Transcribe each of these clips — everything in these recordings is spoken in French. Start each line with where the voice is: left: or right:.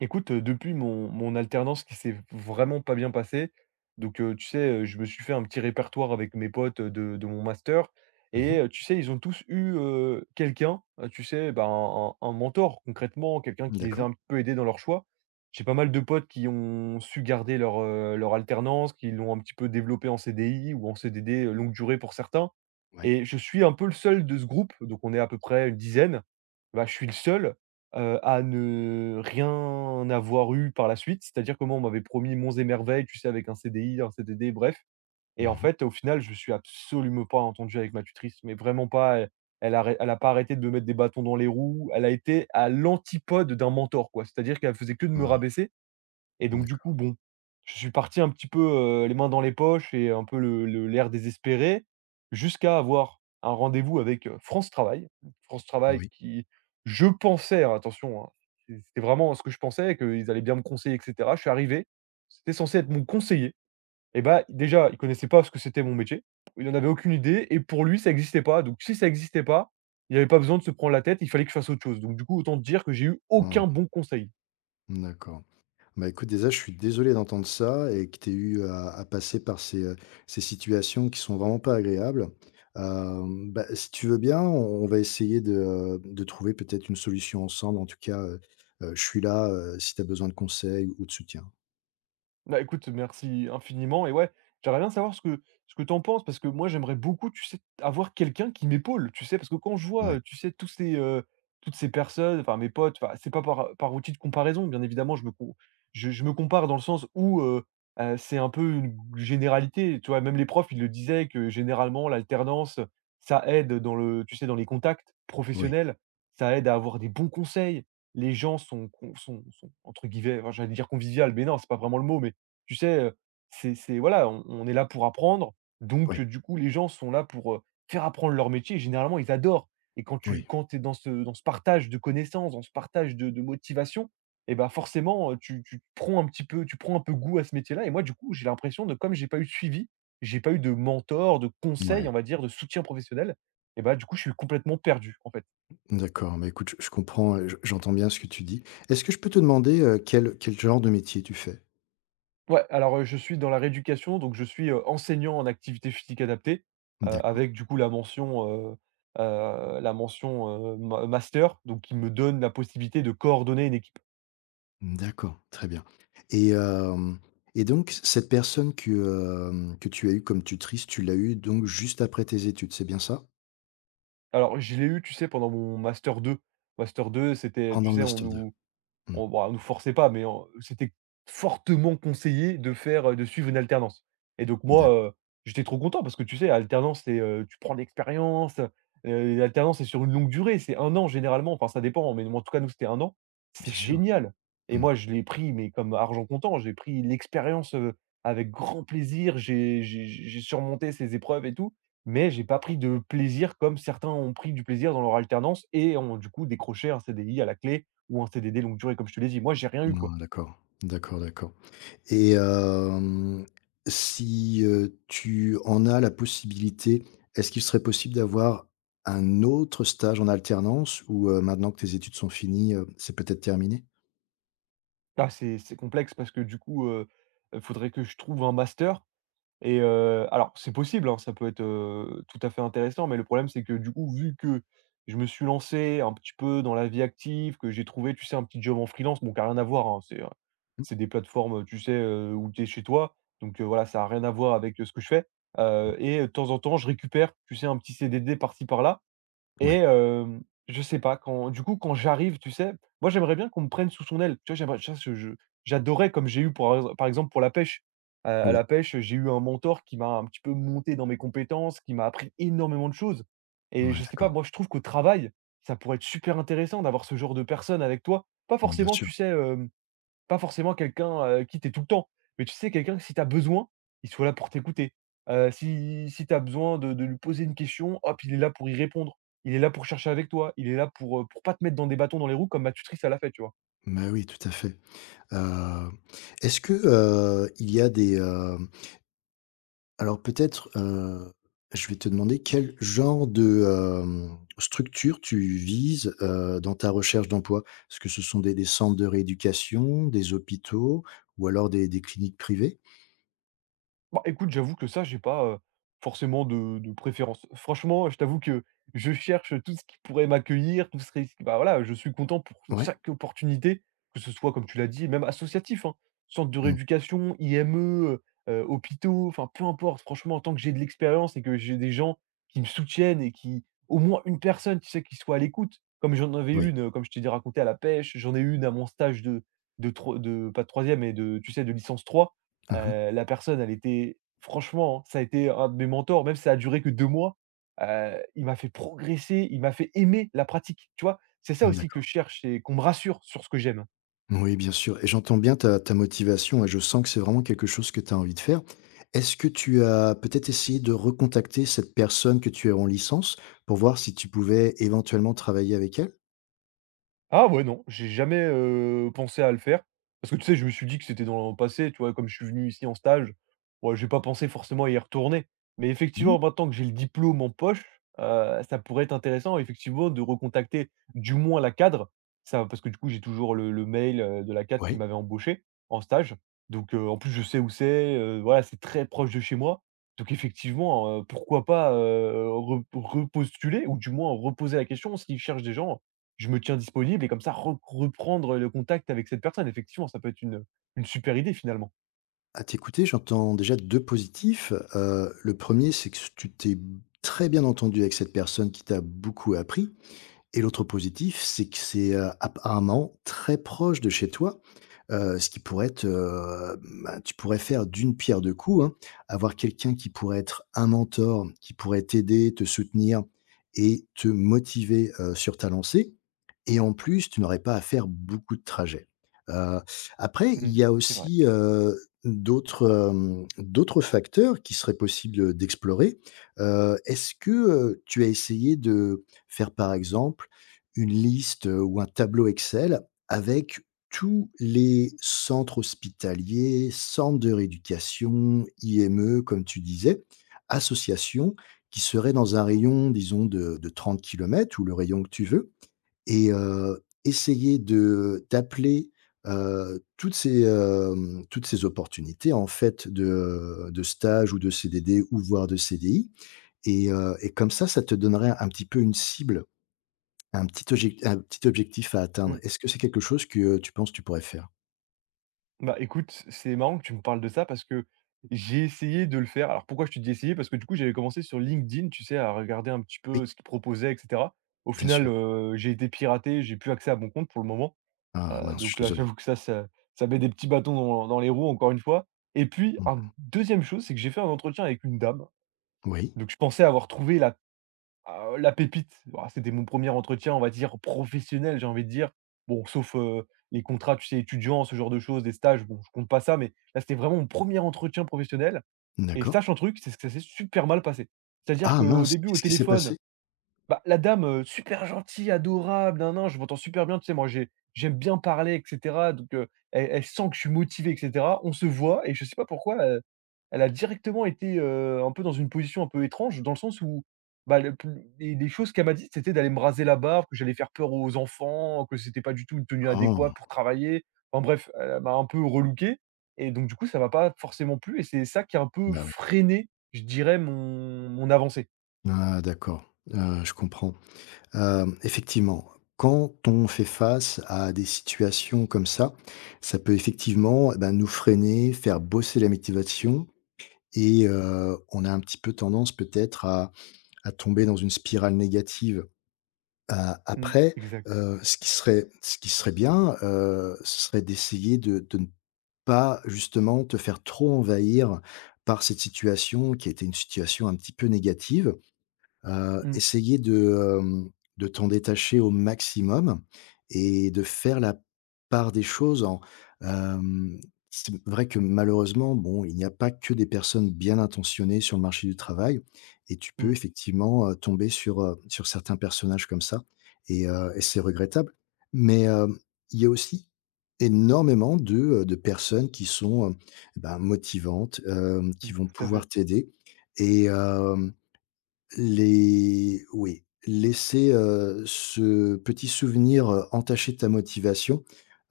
right: Écoute, depuis mon alternance qui s'est vraiment pas bien passée, donc tu sais, je me suis fait un petit répertoire avec mes potes, de mon master.
left: Mmh mh.
right: Et tu sais, ils ont tous eu, quelqu'un, tu sais, bah, un mentor concrètement, quelqu'un qui les a
left: D'accord.
right: un peu aidés dans leur choix. J'ai pas mal de potes qui ont su garder leur alternance, qui l'ont un petit peu développée en CDI ou en CDD, longue durée pour certains,
left: Ouais.
right: et je suis un peu le seul de ce groupe. Donc on est à peu près une dizaine, bah, je suis le seul, à ne rien avoir eu par la suite. C'est-à-dire que moi, on m'avait promis monts et merveilles, tu sais, avec un CDI, un CDD, bref. Et en
left: Mmh mh.
right: fait, au final, je suis absolument pas entendu avec ma tutrice, mais vraiment pas. Elle a pas arrêté de me mettre des bâtons dans les roues. Elle a été à l'antipode d'un mentor, quoi. C'est-à-dire qu'elle faisait que de me
left: Ah,
right: rabaisser. Et donc du coup,
left: d'accord.
right: bon, je suis parti un petit peu, les mains dans les poches et un peu le l'air désespéré, jusqu'à avoir un rendez-vous avec, France Travail. France Travail
left: Oui.
right: qui, je pensais, hein, attention, hein, c'était vraiment ce que je pensais, qu'ils allaient bien me conseiller et cetera. Je suis arrivé, c'était censé être mon conseiller, et bah, déjà, il connaissait pas ce que c'était mon métier, il en avait aucune idée et pour lui, ça n'existait pas. Donc si ça n'existait pas, il y avait pas besoin de se prendre la tête, il fallait que je fasse autre chose. Donc du coup, autant te dire que j'ai eu aucun
left: Mmh.
right: bon conseil.
left: D'accord. Bah, écoute, déjà, je suis désolé d'entendre ça et que tu aies eu à passer par ces situations qui sont vraiment pas agréables. Bah, si tu veux bien, on va essayer de trouver peut-être une solution ensemble. En tout cas, je suis là, si tu as besoin de conseils ou de soutien.
right: Bah, écoute, merci infiniment. Et ouais, j'aimerais bien savoir ce que tu en penses, parce que moi, j'aimerais beaucoup, tu sais, avoir quelqu'un qui m'épaule, tu sais? Parce que quand je vois,
left: Ouais.
right: tu sais, tous ces, toutes ces personnes, enfin mes potes, enfin, c'est pas par outil de comparaison, bien évidemment, je me compare dans le sens où, c'est un peu une généralité, tu vois? Même les profs, ils le disaient que généralement l'alternance, ça aide dans le tu sais, dans les contacts
left: Oui.
right: professionnels, ça aide à avoir des bons conseils. Les gens sont con sont sont entre guillemets, enfin, j'allais dire «convivial», mais non, c'est pas vraiment le mot, mais tu sais, c'est voilà, on est là pour apprendre,
left: Oui.
right: donc du coup, les gens sont là pour, faire apprendre leur métier et généralement, ils adorent. Et quand tu
left: Oui.
right: quand tu es dans ce partage de connaissances, dans ce partage de motivation, et ben forcément, tu prends un petit peu tu prends un peu goût à ce métier-là. Et moi, du coup, j'ai l'impression de comme j'ai pas eu de suivi, j'ai pas eu de mentor, de
left: Ouais.
right: conseil, on va dire, de soutien professionnel. Et ben, du coup, je suis complètement perdu, en fait.
left: D'accord. Bah, écoute, je comprends et je j'entends bien ce que tu dis. Est-ce que je peux te demander, quel genre de métier tu fais?
right: Ouais, alors, je suis dans la rééducation, donc je suis, enseignant en activité physique adaptée,
left: D'accord.
right: avec du coup la mention, ma master, donc qui me donne la possibilité de coordonner une équipe.
left: Mmh, d'accord, très bien et hem et donc cette personne que tu as eue comme tutrice, tu l'as eue donc juste après tes études, c'est bien ça?
right: Alors je l'ai eu, tu sais, pendant mon master 2. Master 2, c'était
left: Pendant
right: tu
left: le
right: sais, on
left: master 2.
right: nous
left: Mmh,
right: On bon, on nous forçait pas, mais on c'était fortement conseillé de faire, de suivre une alternance. Et donc moi,
left: d'accord,
right: j'étais trop content parce que tu sais, alternance, c'est, tu prends de l'expérience, l'alternance, c'est sur une longue durée, c'est 1 an généralement, enfin ça dépend, mais en tout cas, nous, c'était 1 an. C'est
left: bien sûr.
right: génial. Et
left: Mmh.
right: moi, je l'ai pris, mais comme argent comptant, j'ai pris l'expérience, avec grand plaisir, j'ai surmonté ces épreuves et tout, mais j'ai pas pris de plaisir comme certains ont pris du plaisir dans leur alternance et ont, du coup, décroché un CDI à la clé ou un CDD longue durée, comme je te l'ai dit. Moi, j'ai rien eu, quoi.
left: Non, d'accord, d'accord, d'accord et si, tu en as la possibilité, est-ce qu'il serait possible d'avoir un autre stage en alternance ou, maintenant que tes études sont finies, c'est peut-être terminé?
right: Ah, c'est complexe parce que du coup, faudrait que je trouve un master. Et alors c'est possible, hein, ça peut être, tout à fait intéressant, mais le problème c'est que du coup, vu que je me suis lancé un petit peu dans la vie active, que j'ai trouvé, tu sais, un petit job en freelance, bon qui a rien à voir, hein, c'est, heu,
left: Mmh.
right: c'est des plateformes, tu sais, où tu es chez toi, donc voilà, ça a rien à voir avec, ce que je fais,
left: Oui.
right: et de temps en temps, je récupère, tu sais, un petit CDD par-ci par-là.
left: Oui.
right: Et je sais pas, quand du coup, quand j'arrive, tu sais, moi, j'aimerais bien qu'on me prenne sous son aile. Tu vois, j'aimerais tu vois, je j'adorais comme j'ai eu pour ex par exemple, pour la pêche. À
left: Oui.
right: la pêche, j'ai eu un mentor qui m'a un petit peu monté dans mes compétences, qui m'a appris énormément de choses. Et
left: Ouais,
right: je sais pas,
left: d'accord.
right: moi, je trouve qu'au travail, ça pourrait être super intéressant d'avoir ce genre de personne avec toi. Pas
left: Mmh, bien
right: forcément,
left: sûr.
right: tu sais, pas forcément quelqu'un, qui t'est tout le temps, mais tu sais quelqu'un que si tu as besoin, il soit là pour t'écouter. Si tu as besoin de lui poser une question, hop, il est là pour y répondre. Il est là pour chercher avec toi, il est là pour pas te mettre dans des bâtons dans les roues comme ma tutrice, elle a fait, tu vois?
left: Bah, oui, tout à fait. Heu, Est-ce que, il y a alors peut-être, je vais te demander quel genre de structure tu vises, dans ta recherche d'emploi? Est-ce que ce sont des centres de rééducation, des hôpitaux ou alors des cliniques privées?
right: Bah, écoute, j'avoue que ça, j'ai pas, forcément de préférence. Franchement, je t'avoue que je cherche tout ce qui pourrait m'accueillir, tout ce ris bah, voilà, je suis content pour
left: Ouais?
right: chaque opportunité, que ce soit, comme tu l'as dit, même associatif, hein. Centre de
left: Mmh,
right: rééducation, IME, hôpitaux, enfin, peu importe, franchement, tant que j'ai de l'expérience et que j'ai des gens qui me soutiennent et qui au moins une personne, tu sais, qui soit à l'écoute. Comme j'en avais
left: oui.
right: une, comme je t'ai dit, raconté à la pêche, j'en ai une à mon stage de pas de troisième, mais de, tu sais, de licence 3.
left: Mmh,
right: La personne, elle était franchement, hein, ça a été un de mes mentors, même si ça a duré que 2 mois. Il m'a fait progresser, il m'a fait aimer la pratique, tu vois? C'est ça aussi que je cherche, c'est qu'on me rassure sur ce que j'aime.
left: oui, bien sûr. Et j'entends bien ta motivation et je sens que c'est vraiment quelque chose que tu as envie de faire. Est-ce que tu as peut-être essayé de recontacter cette personne que tu as en licence pour voir si tu pouvais éventuellement travailler avec elle?
right: Ah ouais, non, j'ai jamais, pensé à le faire. Parce que tu sais, je me suis dit que c'était dans le passé, tu vois? Comme je suis venu ici en stage, ouais, j'ai pas pensé forcément à y retourner. Mais
left: Mhm.
right: effectivement, maintenant que j'ai le diplôme en poche, ça pourrait être intéressant effectivement de recontacter du moins la cadre. Ça parce que du coup, j'ai toujours le mail, de la cadre qui
left: Oui.
right: m'avait embauché en stage. Donc, en plus je sais où c'est, voilà, c'est très proche de chez moi. Donc effectivement, pourquoi pas, re repostuler ou du moins reposer la question s'ils cherchent des gens. Je me tiens disponible, et comme ça re reprendre le contact avec cette personne. Effectivement, ça peut être une super idée, finalement.
left: À t'écouter, j'entends déjà deux positifs. Le premier, c'est que tu t'es très bien entendu avec cette personne qui t'a beaucoup appris. Et l'autre positif, c'est que c'est, apparemment très proche de chez toi, ce qui pourrait être, bah, tu pourrais faire d'une pierre deux coups, hein. Avoir quelqu'un qui pourrait être un mentor, qui pourrait t'aider, te soutenir et te motiver, sur ta lancée et en plus, tu n'aurais pas à faire beaucoup de trajets. Heu, après, il
right: Mmh,
left: y a
right: c'est vrai.
left: aussi, d'autres facteurs qui seraient possibles, d'explorer. Est-ce que, tu as essayé de faire, par exemple, une liste, ou un tableau Excel avec tous les centres hospitaliers, centres de rééducation, IME comme tu disais, associations qui seraient dans un rayon disons de 30 km ou le rayon que tu veux et essayer de d'appeler, toutes ces opportunités en fait de stage ou de CDD ou voire de CDI et comme ça te donnerait un petit peu une cible. Un petit objectif à atteindre.
right: Mmh.
left: Est-ce que c'est quelque chose que, tu penses que tu pourrais faire?
right: Bah, écoute, c'est marrant que tu me parles de ça parce que j'ai essayé de le faire. Alors pourquoi je te dis essayer? Parce que du coup, j'avais commencé sur LinkedIn, tu sais, à regarder un petit
left: Oui,
right: peu ce qu'ils proposaient et cetera. Au
left: bien
right: final,
left: sûr.
right: j'ai été piraté, j'ai plus accès à mon compte pour le moment.
left: Ah mince, je
right: Donc
left: suis
right: là,
left: désolé.
right: j'avoue que ça met des petits bâtons dans les roues encore une fois. Et puis un
left: Mmh.
right: deuxième chose, c'est que j'ai fait un entretien avec une dame.
left: Oui,
right: Donc je pensais avoir trouvé la Ah, la pépite, bah, c'était mon premier entretien, on va dire, professionnel, j'ai envie de dire. Bon, sauf, les contrats, tu sais, étudiants, ce genre de choses, des stages, bon, je compte pas ça, mais là, c'était vraiment mon premier entretien professionnel. Et
left: d'accord.
right: sache un truc, c'est que ça s'est super mal passé. C'est-à-dire
left: Ah
right: qu'au
left: mince,
right: début, au
left: qu'est-ce qui s'est
right: téléphone,
left: passé?
right: bah, la dame, super gentille, adorable, nan nan, je m'entends super bien, tu sais, moi j'aime bien parler et cetera, donc elle sent que je suis motivé et cetera. On se voit et je sais pas pourquoi, elle a directement été, un peu dans une position un peu étrange, dans le sens où, bah, le les choses qu'elle m'a dites, c'était d'aller me raser la barbe, que j'allais faire peur aux enfants, que c'était pas du tout une tenue
left: Oh,
right: adéquate pour travailler. En bref, elle m'a un peu relooké. Et donc du coup, ça m'a pas forcément plu et c'est ça qui a un peu
left: bah oui.
right: freiné, je dirais, mon avancée.
left: Ah d'accord, je comprends. Effectivement, quand on fait face à des situations comme ça peut effectivement, eh ben nous freiner, faire bosser la motivation et on a un petit peu tendance peut-être à tomber dans une spirale négative. A
right: Mmh,
left: après,
right: exact.
left: ce qui serait bien, ce serait d'essayer de ne pas justement te faire trop envahir par cette situation qui était une situation un petit peu négative. Heu,
right: Mmh,
left: essayer de t'en détacher au maximum et de faire la part des choses hem, c'est vrai que malheureusement, bon, il n'y a pas que des personnes bien intentionnées sur le marché du travail et tu peux
right: mmh.
left: effectivement, tomber sur certains personnages comme ça et c'est regrettable. Mais, il y a aussi énormément de personnes qui sont, bah, motivantes, qui
right: Mmh,
left: vont
right: tout à
left: pouvoir
right: fait.
left: t'aider et les oui, laisser, ce petit souvenir, entacher ta motivation,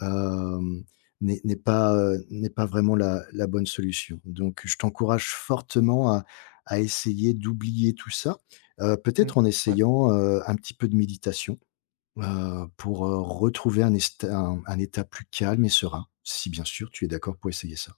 left: hem, n'est pas vraiment la bonne solution. Donc je t'encourage fortement à essayer d'oublier tout ça,
right: Mmh,
left: peut-être en
right: ouais.
left: essayant, un petit peu de méditation, pour, retrouver un est un état plus calme et serein, si bien sûr tu es d'accord pour essayer ça.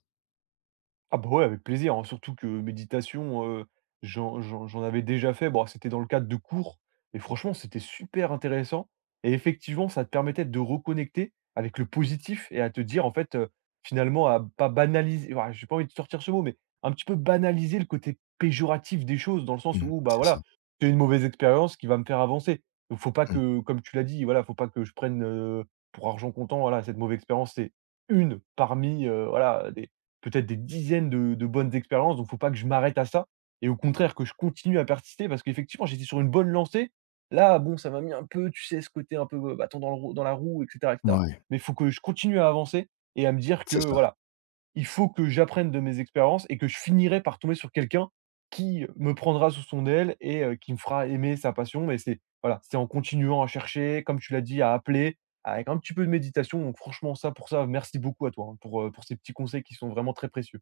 right: Ah bah ouais, avec plaisir, hein, surtout que méditation, j'en avais déjà fait. Bon, c'était dans le cadre de cours et franchement, c'était super intéressant. Et effectivement, ça te permettait de reconnecter avec le positif et à te dire, en fait, finalement, à pas banaliser, ouah, j'ai pas envie de sortir ce mot, mais un petit peu banaliser le côté péjoratif des choses, dans le sens
left: Mmh,
right: où, bah,
left: c'est ça.
right: voilà, c'est une mauvaise expérience qui va me faire avancer. Donc faut pas
left: Mmh,
right: que, comme tu l'as dit, voilà, faut pas que je prenne, pour argent comptant, voilà, cette mauvaise expérience. C'est une parmi, voilà, des peut-être des dizaines de bonnes expériences, donc faut pas que je m'arrête à ça et au contraire que je continue à persister parce qu'effectivement, j'étais sur une bonne lancée. Là, bon, ça m'a mis un peu, tu sais, ce côté un peu, bâton dans le roue dans la roue et cetera,
left: ouais,
right: mais il faut que je continue à avancer et à me dire que
left: c'est ça.
right: voilà, il faut que j'apprenne de mes expériences et que je finirai par tomber sur quelqu'un qui me prendra sous son aile et qui me fera aimer sa passion. Mais c'est voilà, c'est en continuant à chercher, comme tu l'as dit, à appeler, avec un petit peu de méditation. Donc franchement ça, pour ça, merci beaucoup à toi, hein, pour ces petits conseils qui sont vraiment très précieux.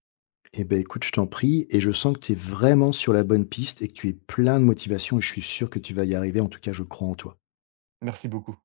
left: Eh ben, écoute, je t'en prie et je sens que tu es vraiment sur la bonne piste et que tu es plein de motivation et je suis sûr que tu vas y arriver. En tout cas, je crois en toi.
right: Merci beaucoup.